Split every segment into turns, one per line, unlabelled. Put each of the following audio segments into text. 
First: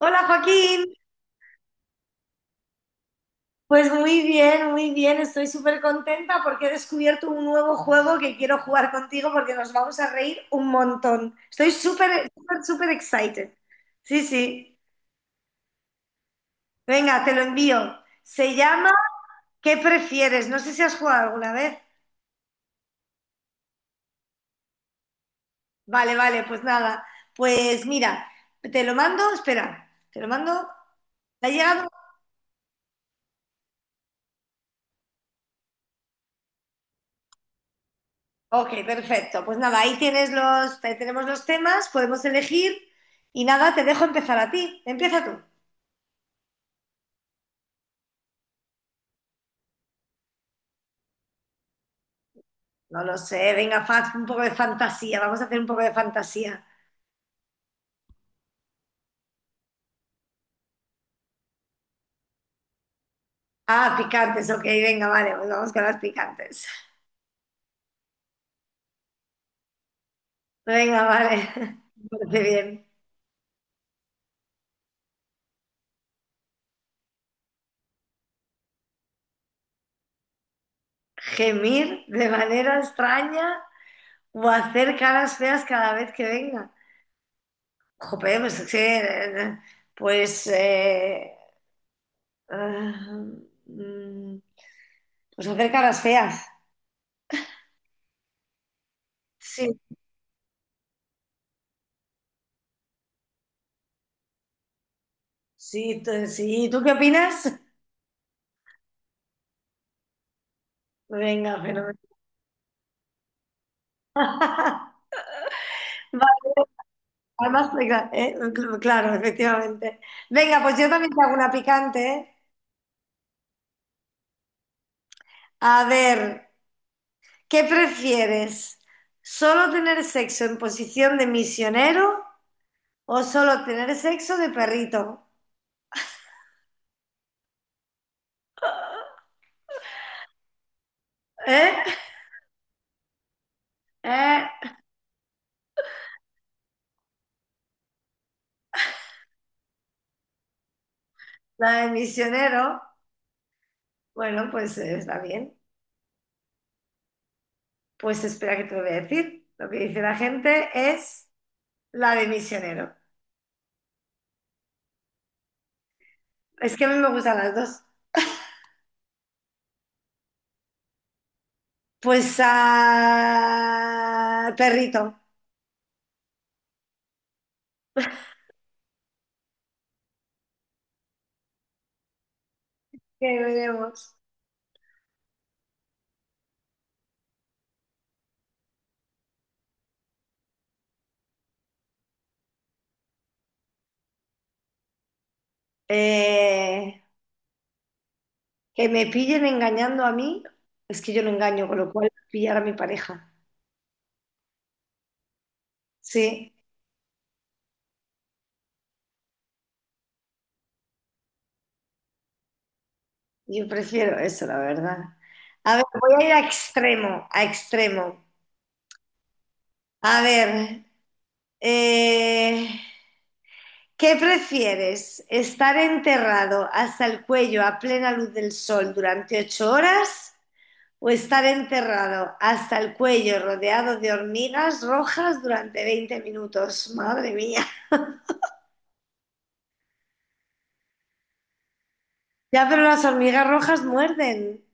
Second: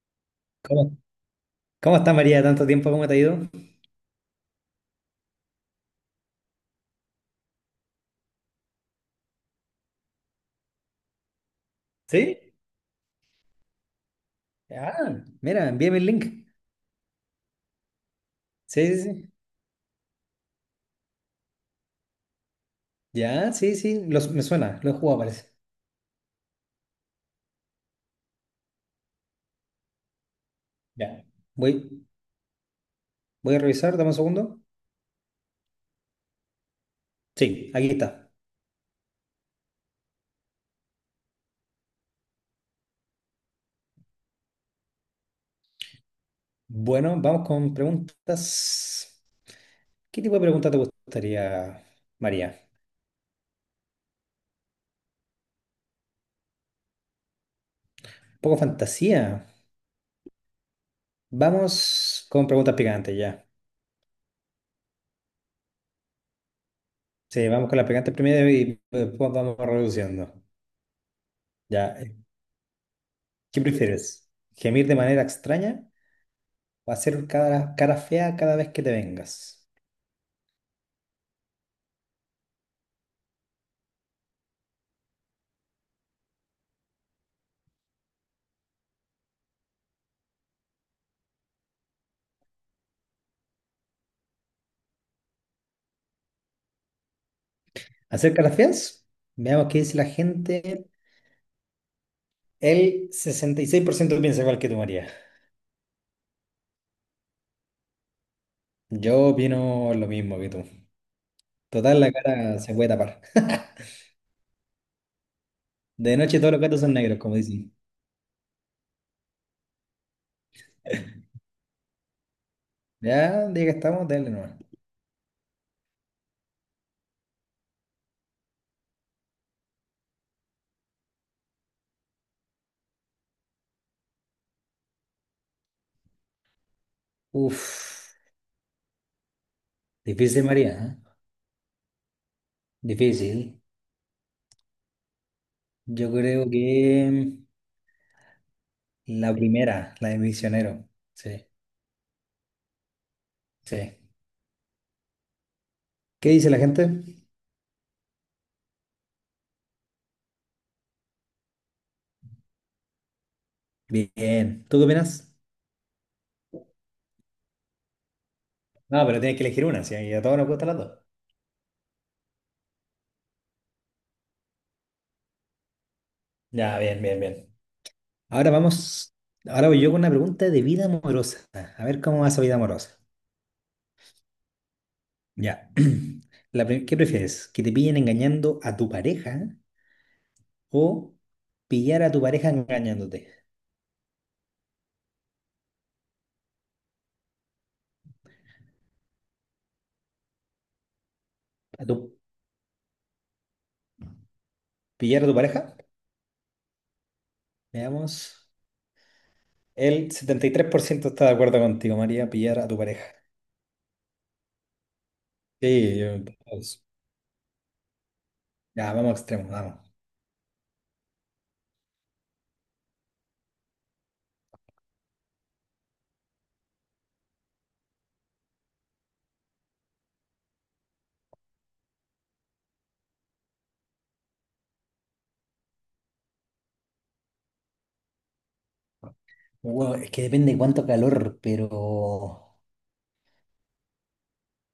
Hola Joaquín,
¿Cómo, cómo está María? Tanto tiempo. ¿Cómo te ha ido?
pues muy bien, estoy súper contenta porque he descubierto un nuevo juego que quiero jugar contigo porque nos vamos a reír un montón. Estoy súper,
¿Sí?
súper, súper excited. Sí, sí,
Ah, mira, envíame el link.
venga, te lo envío. Se
Sí,
llama
sí, sí.
¿Qué prefieres? No sé si has jugado alguna vez.
Ya, sí, sí. Me suena, lo he jugado, parece.
Vale, vale, pues nada. Pues mira, te lo mando, espera, te lo mando.
Ya.
¿Te ha llegado?
Voy, voy a revisar, dame un segundo. Sí, aquí está.
Ok, perfecto. Pues nada, ahí tienes los, ahí tenemos los temas, podemos elegir y nada, te dejo empezar a ti. Empieza tú.
Bueno, vamos con preguntas. ¿Qué tipo de pregunta te gustaría, María?
No lo sé, venga, faz un poco de fantasía, vamos a hacer un poco de fantasía.
Un poco fantasía. Vamos con preguntas picantes ya.
Ah, picantes, ok, venga, vale, pues vamos con las picantes.
Sí, vamos con las picantes primero y después vamos reduciendo.
Venga, vale,
Ya.
me parece bien.
¿Qué prefieres? ¿Gemir de manera extraña? Va a ser cara fea cada vez que te vengas.
Gemir de manera extraña o hacer caras feas cada vez que venga. Jope, pues es que, pues, ah, mm, pues hacer caras feas.
¿Hacer caras feas? Veamos
Sí,
qué dice la gente. El 66% piensa igual que tú, María.
Sí, sí, ¿tú qué opinas?
Yo opino lo mismo que tú.
Venga, fenomenal.
Total, la cara se puede tapar.
Vale,
De noche todos los gatos son negros, como
Además,
dicen.
venga, claro, efectivamente. Venga, pues yo también te hago una picante, ¿eh?
Ya, día que estamos, dale nomás.
A ver, ¿qué prefieres? ¿Solo tener sexo en posición de misionero o solo tener sexo de perrito?
Uf, difícil, María, ¿eh?
¿Eh?
Difícil.
¿Eh?
Yo creo que la primera, la de misionero. Sí,
La de misionero.
sí.
Bueno, pues está bien.
¿Qué dice la gente?
Pues espera que te lo voy a decir. Lo que dice la gente es la de misionero.
Bien. ¿Tú qué opinas?
Es que a mí me gustan las dos.
No, pero tienes que elegir una, sí, y a todos nos gustan las dos.
Pues a perrito,
Ya, bien, bien, bien. Ahora vamos, ahora voy yo con una pregunta de vida amorosa. A ver cómo va esa vida amorosa.
que veremos.
Ya. ¿Qué prefieres? ¿Que te pillen engañando a tu pareja o pillar a tu pareja engañándote?
Eh, que me pillen engañando a mí, es que yo no engaño, con
¿A
lo
tu,
cual pillar a mi pareja.
pillar a tu pareja?
Sí,
Veamos. El 73% está de acuerdo contigo, María, pillar a tu pareja.
yo prefiero eso, la verdad. A ver,
Sí,
voy a ir a
pues,
extremo, a extremo.
ya, vamos a extremos, vamos.
A ver, eh, ¿qué prefieres? ¿Estar enterrado hasta el cuello a plena luz del sol durante 8 horas o estar enterrado hasta el cuello rodeado de hormigas rojas durante 20 minutos? Madre mía.
Wow, es que depende de cuánto calor, pero
Ya, pero las hormigas rojas muerden.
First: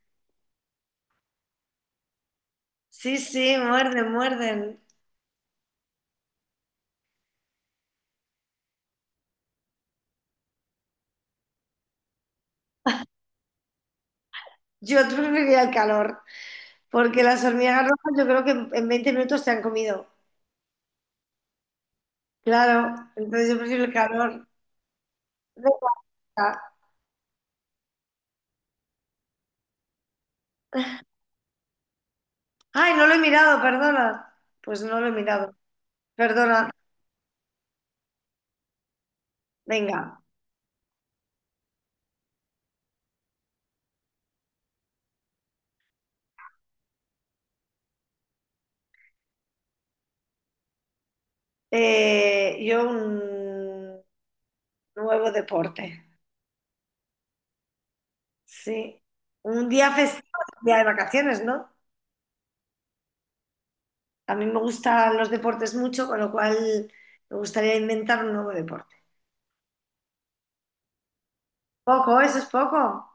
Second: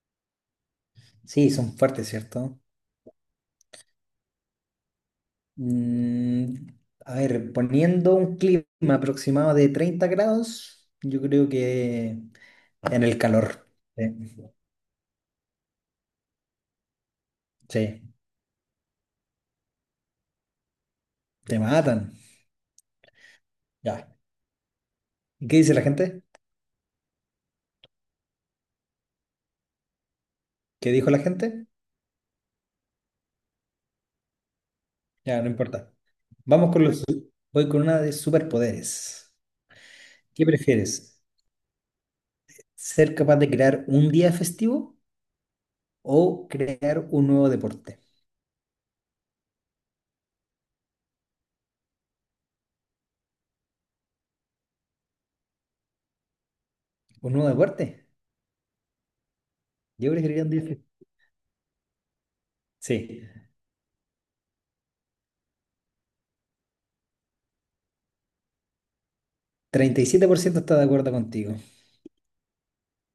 sí, son fuertes, ¿cierto?
Sí, sí, muerden, muerden.
Mm, a ver, poniendo un clima aproximado de 30 grados, yo creo que en el calor. Sí,
Yo preferiría el calor, porque las hormigas
sí,
rojas yo creo que en 20 minutos te han comido.
te matan.
Claro, entonces yo prefiero el
Ya.
calor.
¿Y qué
Da
dice la
igual.
gente? ¿Qué dijo la gente?
Ay, no lo he mirado, perdona. Pues no lo he
Ya, no
mirado.
importa.
Perdona.
Vamos con los... Voy con una de superpoderes.
Venga,
¿Qué prefieres? ¿Ser capaz de crear un día festivo o crear un nuevo deporte?
Yo un nuevo deporte.
¿Un nuevo deporte?
Sí. Un día
Yo
festivo
preferiría un
es
día
un día de
festivo.
vacaciones, ¿no?
Sí,
A mí me gustan los deportes mucho, con lo cual me gustaría inventar un nuevo deporte.
37% está de acuerdo contigo.
Poco, eso es poco.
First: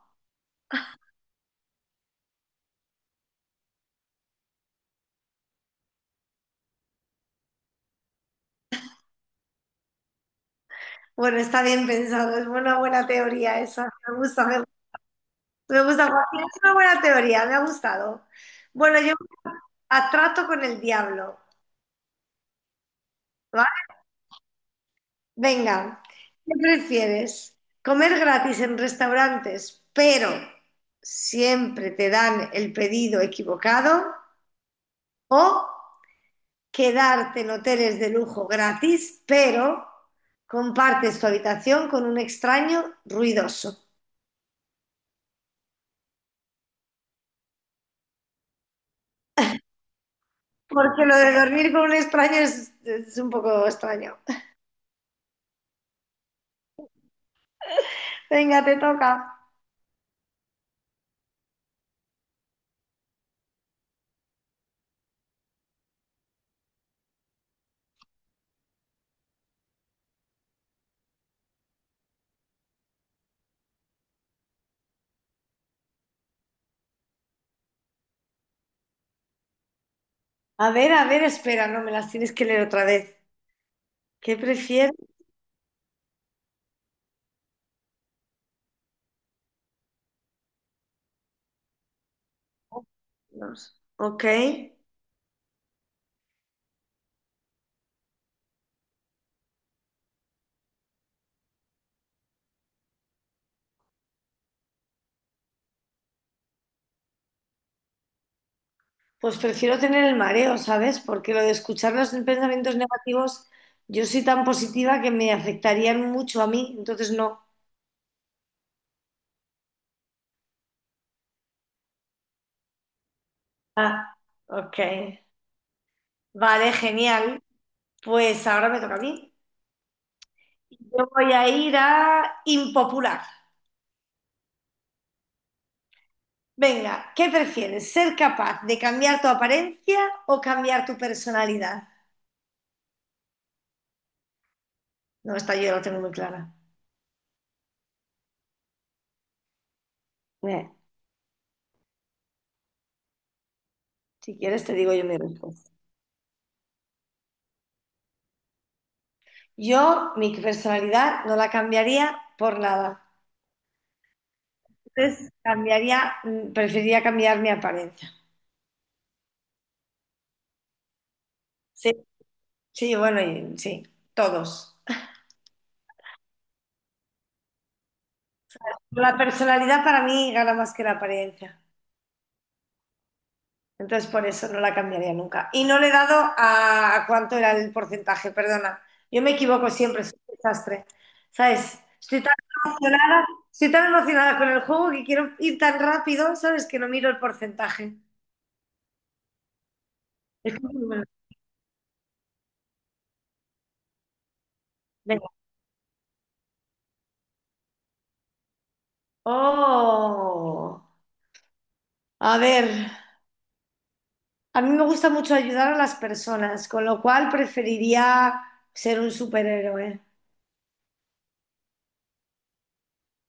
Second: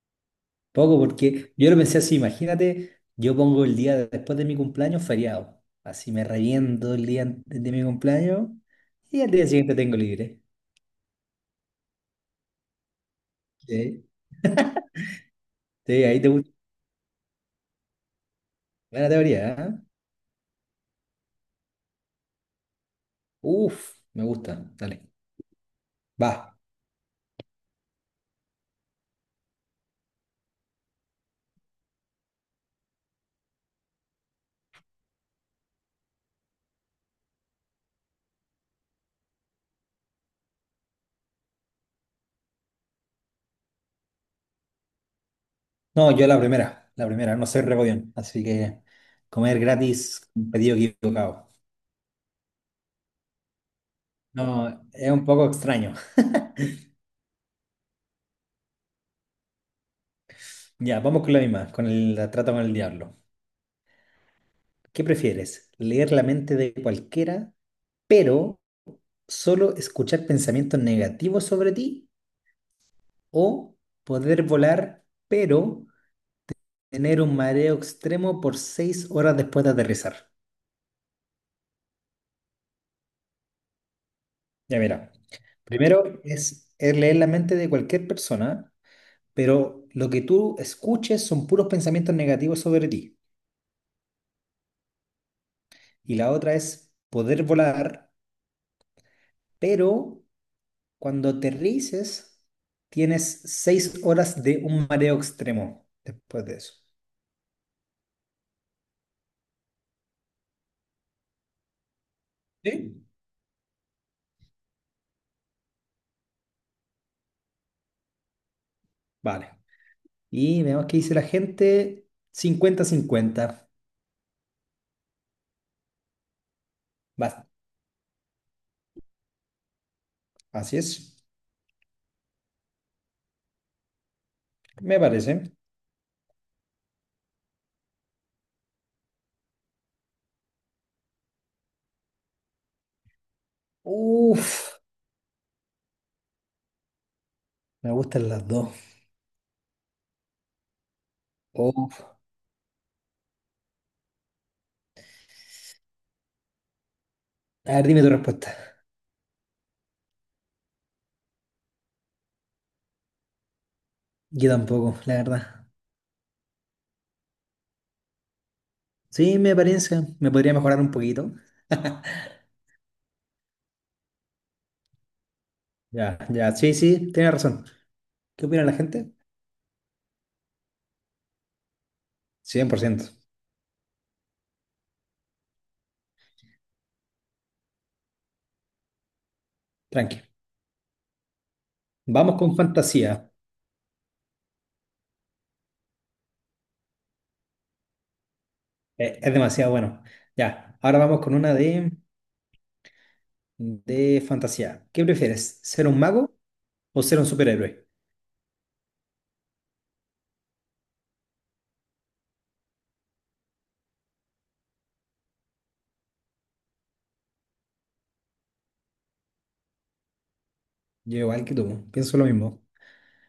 Poco, porque yo lo pensé así, imagínate, yo pongo después de mi cumpleaños feriado. Así me reviento el día antes de mi cumpleaños y al día siguiente tengo libre.
Bueno, está bien pensado, es una buena teoría esa.
Sí,
Me gusta, me
sí,
gusta.
ahí te
Joaquín,
gusta.
es una buena teoría, me ha gustado. Bueno,
Buena
yo
teoría, ¿eh?
a trato con el diablo, ¿vale?
Uf, me gusta. Dale.
Venga, ¿qué
Va.
prefieres? ¿Comer gratis en restaurantes, pero siempre te dan el pedido equivocado? ¿O quedarte en hoteles de lujo gratis, pero compartes tu habitación con un extraño ruidoso?
No, yo la primera, no soy regodión. Así que comer gratis, un pedido
Porque lo de
equivocado.
dormir con un extraño es un poco extraño.
No, es un poco extraño.
Venga, te toca.
Ya, vamos con la misma, con el trato con el diablo. ¿Qué prefieres? ¿Leer la mente de cualquiera, pero solo escuchar pensamientos negativos sobre ti? ¿O poder volar, pero tener un mareo extremo por 6 horas después de aterrizar?
A ver, espera, no me las tienes que leer otra vez. ¿Qué
Ya
prefieres?
mira, primero es leer la mente de cualquier persona, pero lo que tú escuches son puros pensamientos negativos sobre ti.
Ok.
Y la otra es poder volar, pero cuando aterrices, tienes 6 horas de un mareo extremo después de eso.
Pues prefiero tener el mareo, ¿sabes? Porque lo de escuchar los pensamientos
¿Sí?
negativos, yo soy tan positiva que me afectarían mucho a mí, entonces no.
Vale. Y veamos qué dice la gente. 50-50.
Ah, ok. Vale, genial.
Va.
Pues ahora me toca a mí.
Así
Yo
es.
voy a ir a impopular.
Me parece.
Venga, ¿qué prefieres? ¿Ser capaz de cambiar tu apariencia o cambiar tu personalidad?
Uf.
No, esta yo la tengo muy clara.
Me gustan las dos.
Eh,
Uf.
si quieres te digo yo mi respuesta.
A ver, dime tu respuesta.
Yo mi personalidad no la cambiaría por nada.
Yo tampoco, la
Entonces
verdad.
cambiaría, preferiría cambiar mi apariencia.
Sí, me parece. Me podría mejorar un poquito.
Sí, sí, bueno, sí, todos.
Ya, ya. Sí, sí, tienes razón. ¿Qué opina la gente?
La personalidad para mí gana más que la apariencia.
100%.
Entonces por eso no la cambiaría nunca. Y no le he dado a, cuánto era el porcentaje, perdona. Yo me equivoco siempre, soy
Tranqui.
un desastre. ¿Sabes?
Vamos con
Emocionada,
fantasía.
estoy tan emocionada con el juego que quiero ir tan rápido, ¿sabes? Que no miro el porcentaje.
Es demasiado bueno. Ya, ahora
Bueno,
vamos con una de fantasía. ¿Qué
venga.
prefieres? ¿Ser un mago o ser un superhéroe?
Oh, a ver, a mí me gusta mucho ayudar a las personas, con lo cual preferiría ser un superhéroe.
Yo igual que tú, pienso lo mismo.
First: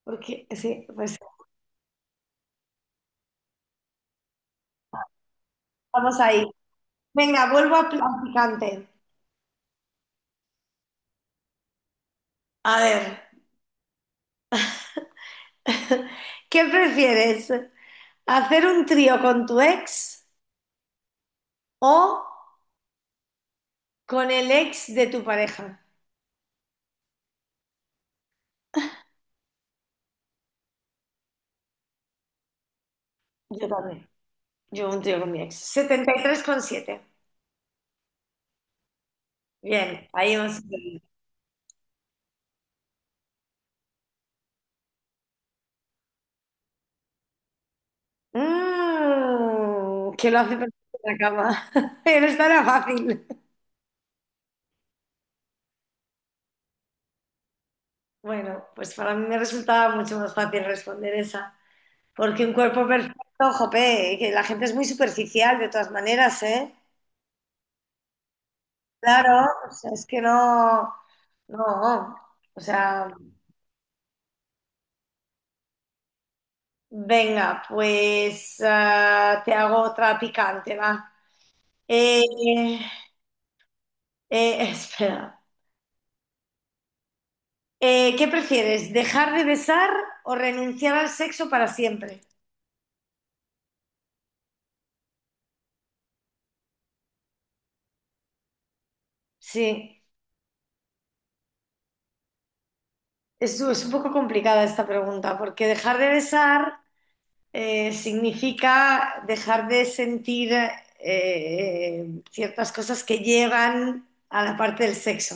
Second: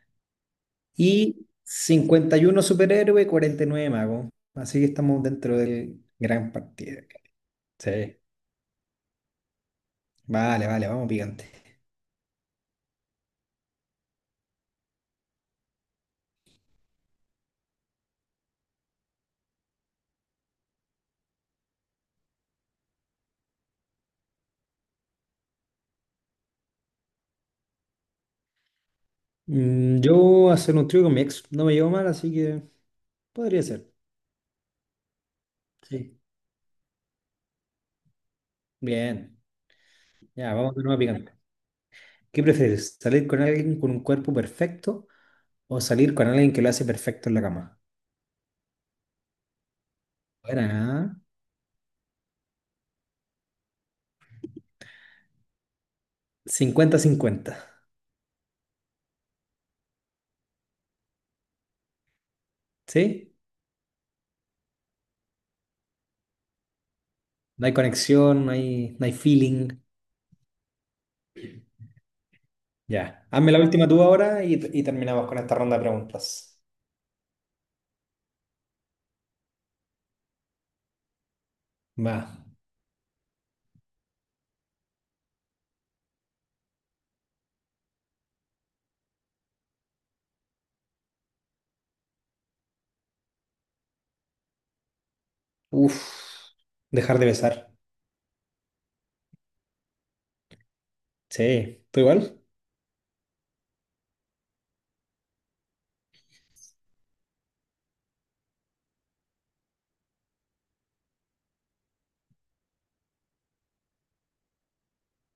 Porque sí, pues
Y 51 superhéroe, 49 mago. Así que estamos dentro del
estamos ahí.
gran partido.
Venga, vuelvo a
Sí,
a picante.
vale, vale, vamos picante.
A ver. ¿Qué prefieres? ¿Hacer un trío con tu ex o con el ex de tu pareja?
Mm, yo hacer un trío con mi ex no me llevo mal, así que podría
Yo
ser.
también. Yo un trío con mi ex. Setenta
Sí.
y tres coma siete.
Bien,
Bien, ahí
ya,
vamos.
vamos de nuevo picante. ¿Qué prefieres? ¿Salir con alguien con un cuerpo perfecto? O salir con alguien que lo hace perfecto en la cama.
Mmm, que lo hace perfecto en la
Buena,
cama. Pero esta era fácil.
cincuenta 50-50.
Bueno, pues para mí me resultaba mucho más fácil responder esa. Porque un cuerpo
¿Sí?
perfecto, jope, que la gente es muy superficial de todas maneras, ¿eh?
No hay conexión, no hay
Claro, o
feeling.
sea, es que no, no, o sea,
Ya. Hazme la última tú ahora y terminamos con esta ronda de preguntas.
venga, pues te hago otra picante, va.
Va.
Eh, espera, ¿qué prefieres, dejar de besar o renunciar al sexo para siempre?
Uf. Dejar de besar.
Sí,
Sí. ¿Tú igual?
es un poco complicada esta pregunta, porque dejar de besar significa dejar de sentir ciertas cosas que llegan a la parte del sexo.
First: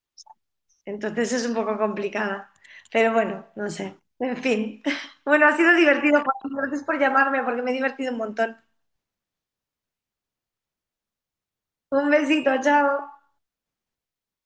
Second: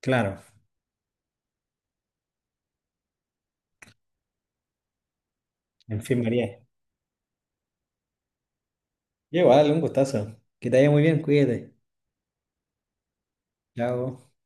Claro.
Entonces es un poco complicada. Pero bueno, no sé. En fin. Bueno, ha sido
En fin,
divertido, Juan.
María.
Gracias por llamarme porque me he divertido un montón.
Igual, un gustazo. Que te vaya muy bien, cuídate.
Un besito, chao.
Chao.